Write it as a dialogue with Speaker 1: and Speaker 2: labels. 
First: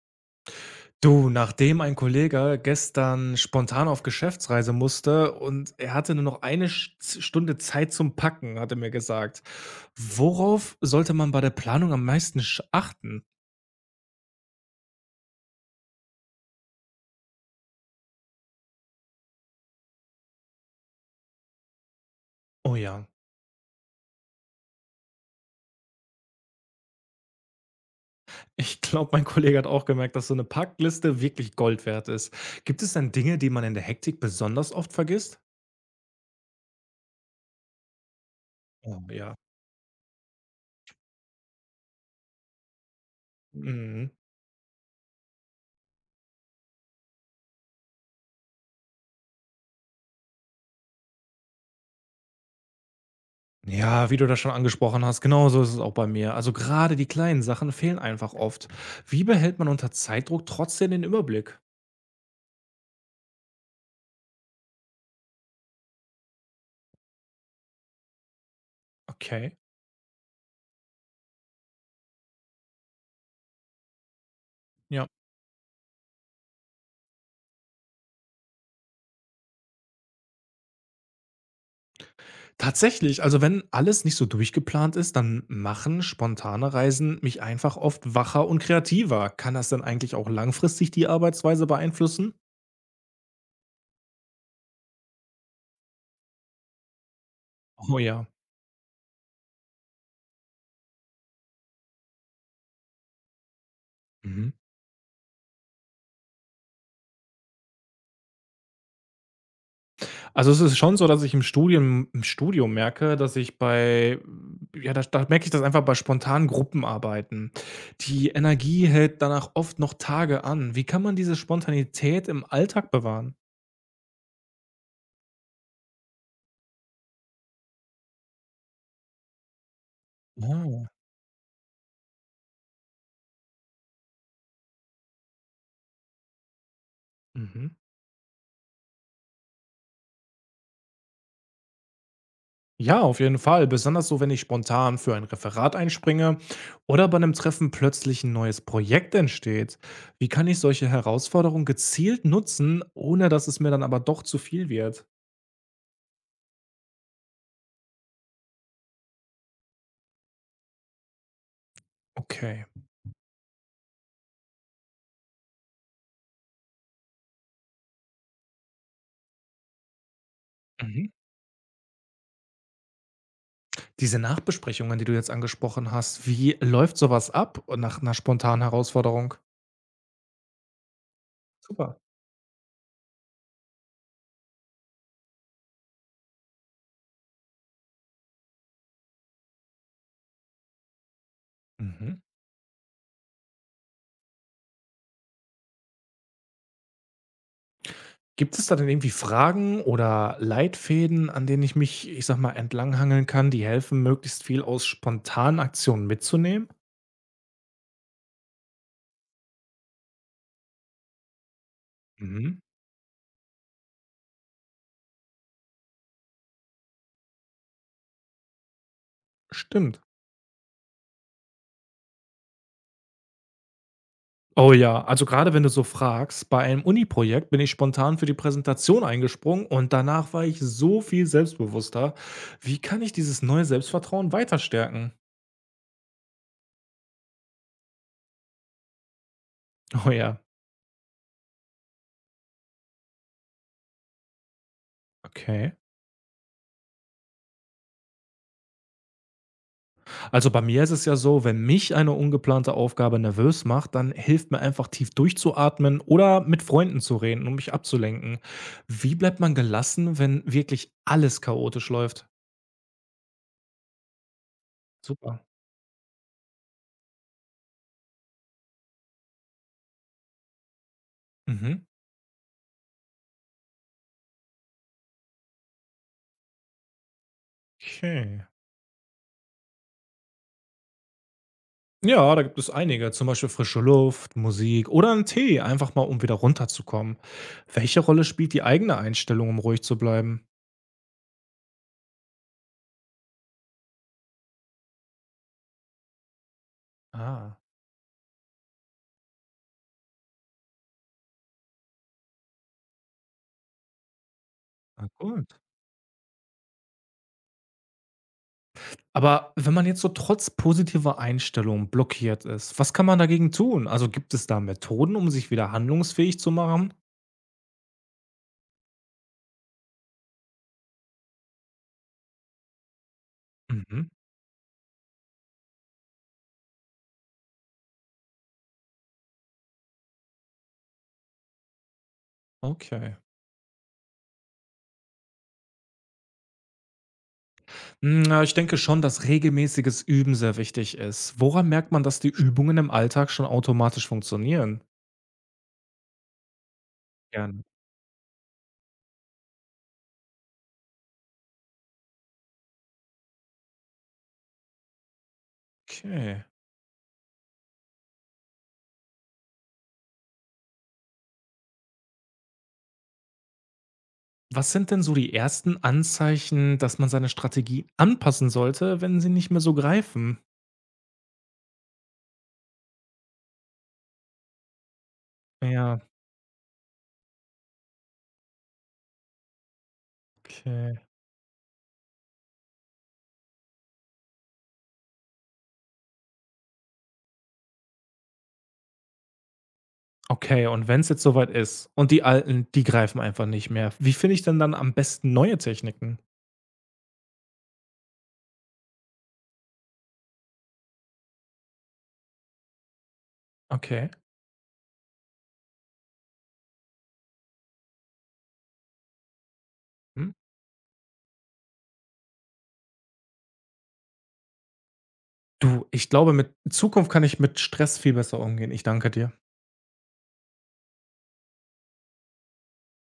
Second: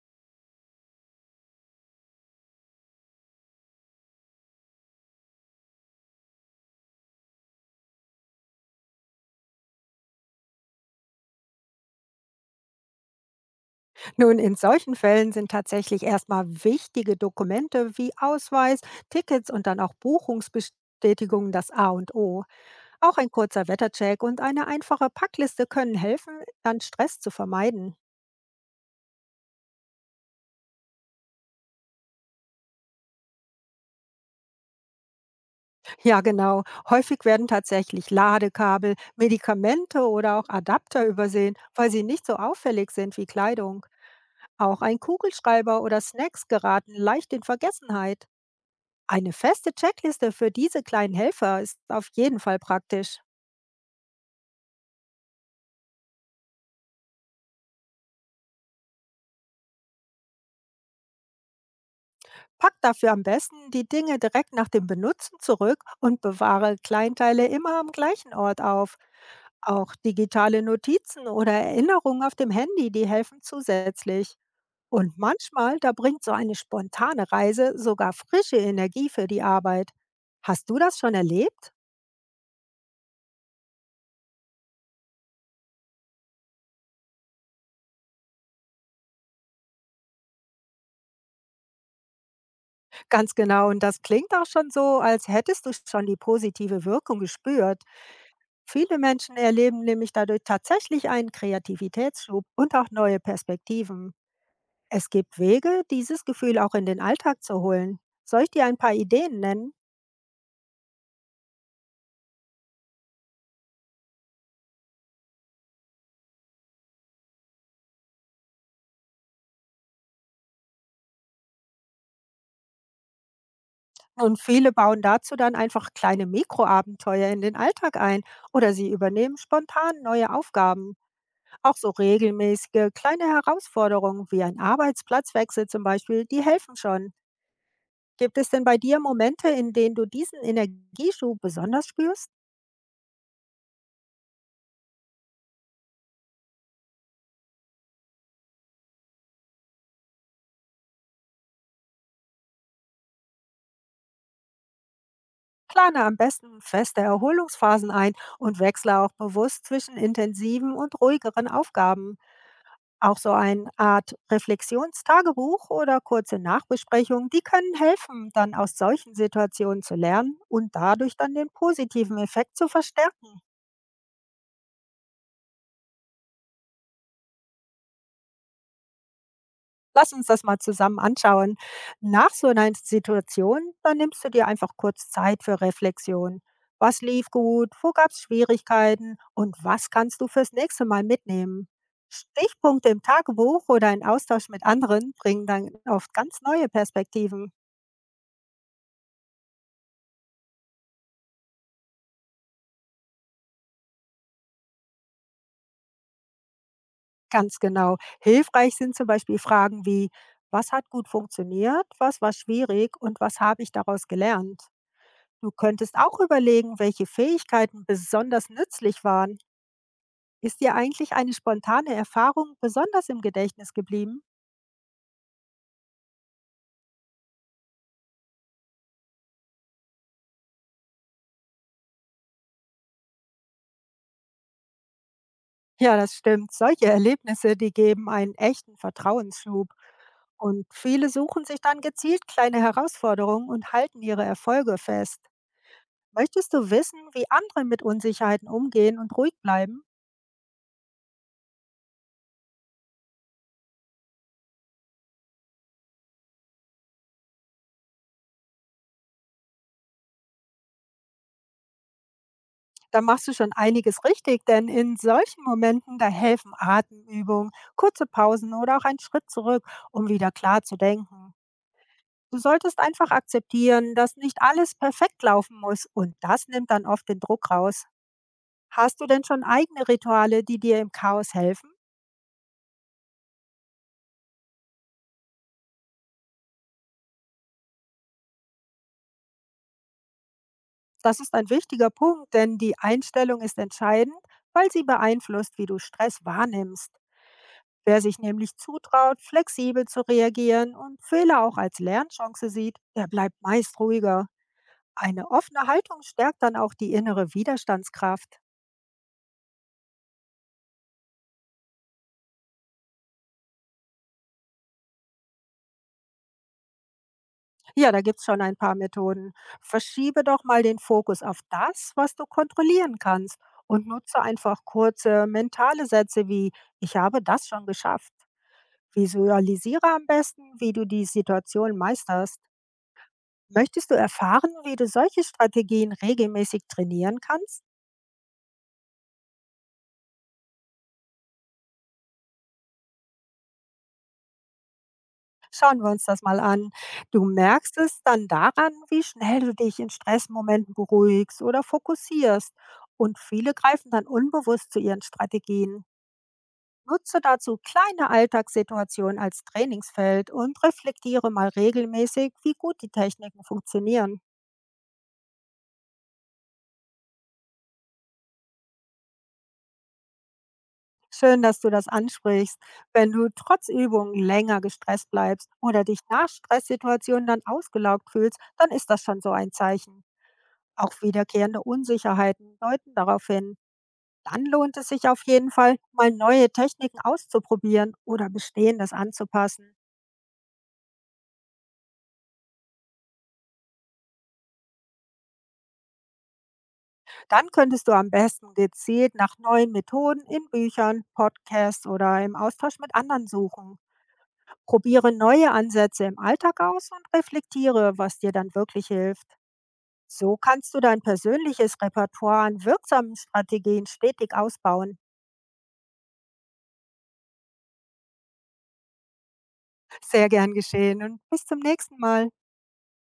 Speaker 1: Du, nachdem ein Kollege gestern spontan auf Geschäftsreise musste und er hatte nur noch eine Stunde Zeit zum Packen, hat er mir gesagt. Worauf sollte man bei der Planung am meisten achten?
Speaker 2: Nun, in solchen Fällen sind tatsächlich erstmal wichtige Dokumente wie Ausweis, Tickets und dann auch Buchungsbestätigungen das A und O.
Speaker 1: Oh ja.
Speaker 2: Auch ein kurzer Wettercheck und eine einfache Packliste können helfen, dann Stress zu vermeiden.
Speaker 1: Ich glaube, mein Kollege hat auch gemerkt, dass so eine Packliste wirklich Gold wert ist. Gibt es dann Dinge, die man in der Hektik besonders oft vergisst?
Speaker 2: Ja, genau. Häufig werden tatsächlich Ladekabel,
Speaker 1: Oh ja.
Speaker 2: Medikamente oder auch Adapter übersehen, weil sie nicht so auffällig sind wie Kleidung.
Speaker 1: Mhm.
Speaker 2: Auch ein Kugelschreiber oder Snacks geraten leicht in Vergessenheit. Eine feste Checkliste für diese kleinen Helfer ist auf jeden Fall praktisch.
Speaker 1: Ja, wie du das schon angesprochen hast, genauso ist es auch bei mir. Also gerade die kleinen Sachen fehlen einfach oft. Wie behält man unter Zeitdruck trotzdem den Überblick?
Speaker 2: Pack dafür am besten die Dinge direkt nach dem Benutzen zurück und bewahre Kleinteile immer am gleichen Ort auf.
Speaker 1: Okay,
Speaker 2: Auch digitale Notizen oder Erinnerungen auf dem Handy, die helfen zusätzlich.
Speaker 1: ja.
Speaker 2: Und manchmal, da bringt so eine spontane Reise sogar frische Energie für die Arbeit. Hast du das schon erlebt?
Speaker 1: Tatsächlich, also wenn alles nicht so durchgeplant ist, dann machen spontane Reisen mich einfach oft wacher und kreativer. Kann das denn eigentlich auch langfristig die Arbeitsweise beeinflussen?
Speaker 2: Ganz genau, und das klingt auch schon so, als hättest du schon die positive Wirkung gespürt.
Speaker 1: Oh ja.
Speaker 2: Viele Menschen erleben nämlich dadurch tatsächlich einen Kreativitätsschub und auch neue Perspektiven.
Speaker 1: Mhm.
Speaker 2: Es gibt Wege, dieses Gefühl auch in den Alltag zu holen. Soll ich dir ein paar Ideen nennen?
Speaker 1: Also es ist schon so, dass ich im Studium merke, dass ich da merke ich das einfach bei spontanen Gruppenarbeiten. Die Energie hält danach oft noch Tage an. Wie kann man diese Spontanität im Alltag bewahren?
Speaker 2: Und viele bauen dazu dann einfach kleine Mikroabenteuer in den Alltag ein oder sie übernehmen spontan neue
Speaker 1: Oh.
Speaker 2: Aufgaben. Auch so regelmäßige kleine Herausforderungen wie ein Arbeitsplatzwechsel zum Beispiel, die helfen schon.
Speaker 1: Mhm.
Speaker 2: Gibt es denn bei dir Momente, in denen du diesen Energieschub besonders spürst?
Speaker 1: Ja, auf jeden Fall. Besonders so, wenn ich spontan für ein Referat einspringe oder bei einem Treffen plötzlich ein neues Projekt entsteht. Wie kann ich solche Herausforderungen gezielt nutzen, ohne dass es mir dann aber doch zu viel wird?
Speaker 2: Plane am besten feste Erholungsphasen ein und wechsle auch bewusst zwischen intensiven und ruhigeren Aufgaben.
Speaker 1: Okay.
Speaker 2: Auch so eine Art Reflexionstagebuch oder kurze Nachbesprechungen, die können helfen, dann aus solchen Situationen zu lernen und
Speaker 1: Mhm.
Speaker 2: dadurch dann den positiven Effekt zu verstärken.
Speaker 1: Diese Nachbesprechungen, die du jetzt angesprochen hast, wie läuft sowas ab nach einer spontanen Herausforderung?
Speaker 2: Lass uns das mal zusammen anschauen.
Speaker 1: Super.
Speaker 2: Nach so einer Situation, dann nimmst du dir einfach kurz Zeit für Reflexion. Was lief gut? Wo gab es Schwierigkeiten? Und was kannst du fürs nächste Mal mitnehmen?
Speaker 1: Mhm.
Speaker 2: Stichpunkte im Tagebuch oder ein Austausch mit anderen bringen dann oft ganz neue Perspektiven.
Speaker 1: Gibt es da denn irgendwie Fragen oder Leitfäden, an denen ich sag mal, entlanghangeln kann, die helfen, möglichst viel aus spontanen Aktionen mitzunehmen?
Speaker 2: Ganz genau. Hilfreich sind zum Beispiel Fragen wie: Was hat gut funktioniert, was war
Speaker 1: Mhm.
Speaker 2: schwierig und was habe ich daraus gelernt? Du könntest auch überlegen, welche Fähigkeiten besonders nützlich waren.
Speaker 1: Stimmt.
Speaker 2: Ist dir eigentlich eine spontane Erfahrung besonders im Gedächtnis geblieben?
Speaker 1: Oh ja, also gerade wenn du so fragst, bei einem Uni-Projekt bin ich spontan für die Präsentation eingesprungen und danach war ich so viel selbstbewusster. Wie kann ich dieses neue Selbstvertrauen weiter stärken?
Speaker 2: Ja, das stimmt. Solche Erlebnisse, die geben einen echten Vertrauensschub.
Speaker 1: Oh ja,
Speaker 2: Und viele suchen sich dann gezielt kleine Herausforderungen und halten ihre Erfolge fest.
Speaker 1: okay.
Speaker 2: Möchtest du wissen, wie andere mit Unsicherheiten umgehen und ruhig bleiben?
Speaker 1: Also bei mir ist es ja so, wenn mich eine ungeplante Aufgabe nervös macht, dann hilft mir einfach tief durchzuatmen oder mit Freunden zu reden, um mich abzulenken. Wie bleibt man gelassen, wenn wirklich alles chaotisch läuft?
Speaker 2: Dann machst du schon einiges richtig, denn in
Speaker 1: Super.
Speaker 2: solchen Momenten, da helfen Atemübungen, kurze Pausen oder auch ein Schritt zurück, um wieder klar zu denken.
Speaker 1: Mhm.
Speaker 2: Du solltest einfach akzeptieren, dass nicht alles perfekt laufen muss, und das nimmt dann oft den Druck raus.
Speaker 1: Okay.
Speaker 2: Hast du denn schon eigene Rituale, die dir im Chaos helfen?
Speaker 1: Ja, da gibt es einige, zum Beispiel frische Luft, Musik oder 'n Tee, einfach mal, um wieder runterzukommen. Welche Rolle spielt die eigene Einstellung, um ruhig zu bleiben?
Speaker 2: Das ist ein wichtiger Punkt, denn die Einstellung ist entscheidend, weil sie beeinflusst, wie du Stress wahrnimmst.
Speaker 1: Ah,
Speaker 2: Wer sich nämlich zutraut, flexibel zu reagieren und Fehler auch als Lernchance sieht, der bleibt meist ruhiger.
Speaker 1: na
Speaker 2: Eine
Speaker 1: gut.
Speaker 2: offene Haltung stärkt dann auch die innere Widerstandskraft.
Speaker 1: Aber wenn man jetzt so trotz positiver Einstellung blockiert ist, was kann man dagegen tun? Also, gibt es da Methoden, um sich wieder handlungsfähig zu machen?
Speaker 2: Ja, da gibt's schon ein paar Methoden. Verschiebe doch mal den Fokus auf das, was du kontrollieren kannst, und
Speaker 1: Mhm,
Speaker 2: nutze einfach kurze mentale Sätze wie: Ich habe das schon geschafft. Visualisiere am besten, wie du die Situation meisterst.
Speaker 1: okay.
Speaker 2: Möchtest du erfahren, wie du solche Strategien regelmäßig trainieren kannst?
Speaker 1: Hm, na, ich denke schon, dass regelmäßiges Üben sehr wichtig ist. Woran merkt man, dass die Übungen im Alltag schon automatisch funktionieren?
Speaker 2: Schauen wir uns das mal an. Du
Speaker 1: Gerne.
Speaker 2: merkst es dann daran, wie schnell du dich in Stressmomenten beruhigst oder fokussierst. Und viele greifen dann unbewusst zu ihren Strategien.
Speaker 1: Okay.
Speaker 2: Nutze dazu kleine Alltagssituationen als Trainingsfeld und reflektiere mal regelmäßig, wie gut die Techniken funktionieren.
Speaker 1: Was sind denn so die ersten Anzeichen, dass man seine Strategie anpassen sollte, wenn sie nicht mehr so greifen?
Speaker 2: Schön, dass du das ansprichst. Wenn du trotz Übungen länger gestresst bleibst oder
Speaker 1: Ja,
Speaker 2: dich nach Stresssituationen dann ausgelaugt fühlst, dann ist das schon so ein Zeichen. Auch
Speaker 1: okay.
Speaker 2: wiederkehrende Unsicherheiten deuten darauf hin. Dann lohnt es sich auf jeden Fall, mal neue Techniken auszuprobieren oder bestehendes anzupassen.
Speaker 1: Okay, und wenn es jetzt soweit ist und die alten, die greifen einfach nicht mehr. Wie finde ich denn dann am besten neue Techniken?
Speaker 2: Dann könntest du am besten gezielt nach neuen Methoden in Büchern, Podcasts oder im Austausch mit anderen suchen.
Speaker 1: Okay.
Speaker 2: Probiere neue Ansätze im Alltag aus und reflektiere, was dir dann wirklich hilft.
Speaker 1: Mhm.
Speaker 2: So kannst du dein persönliches Repertoire an wirksamen Strategien stetig ausbauen.
Speaker 1: Du, ich glaube, mit in Zukunft kann ich mit Stress viel besser umgehen. Ich danke dir.
Speaker 2: Sehr gern geschehen und bis zum nächsten Mal.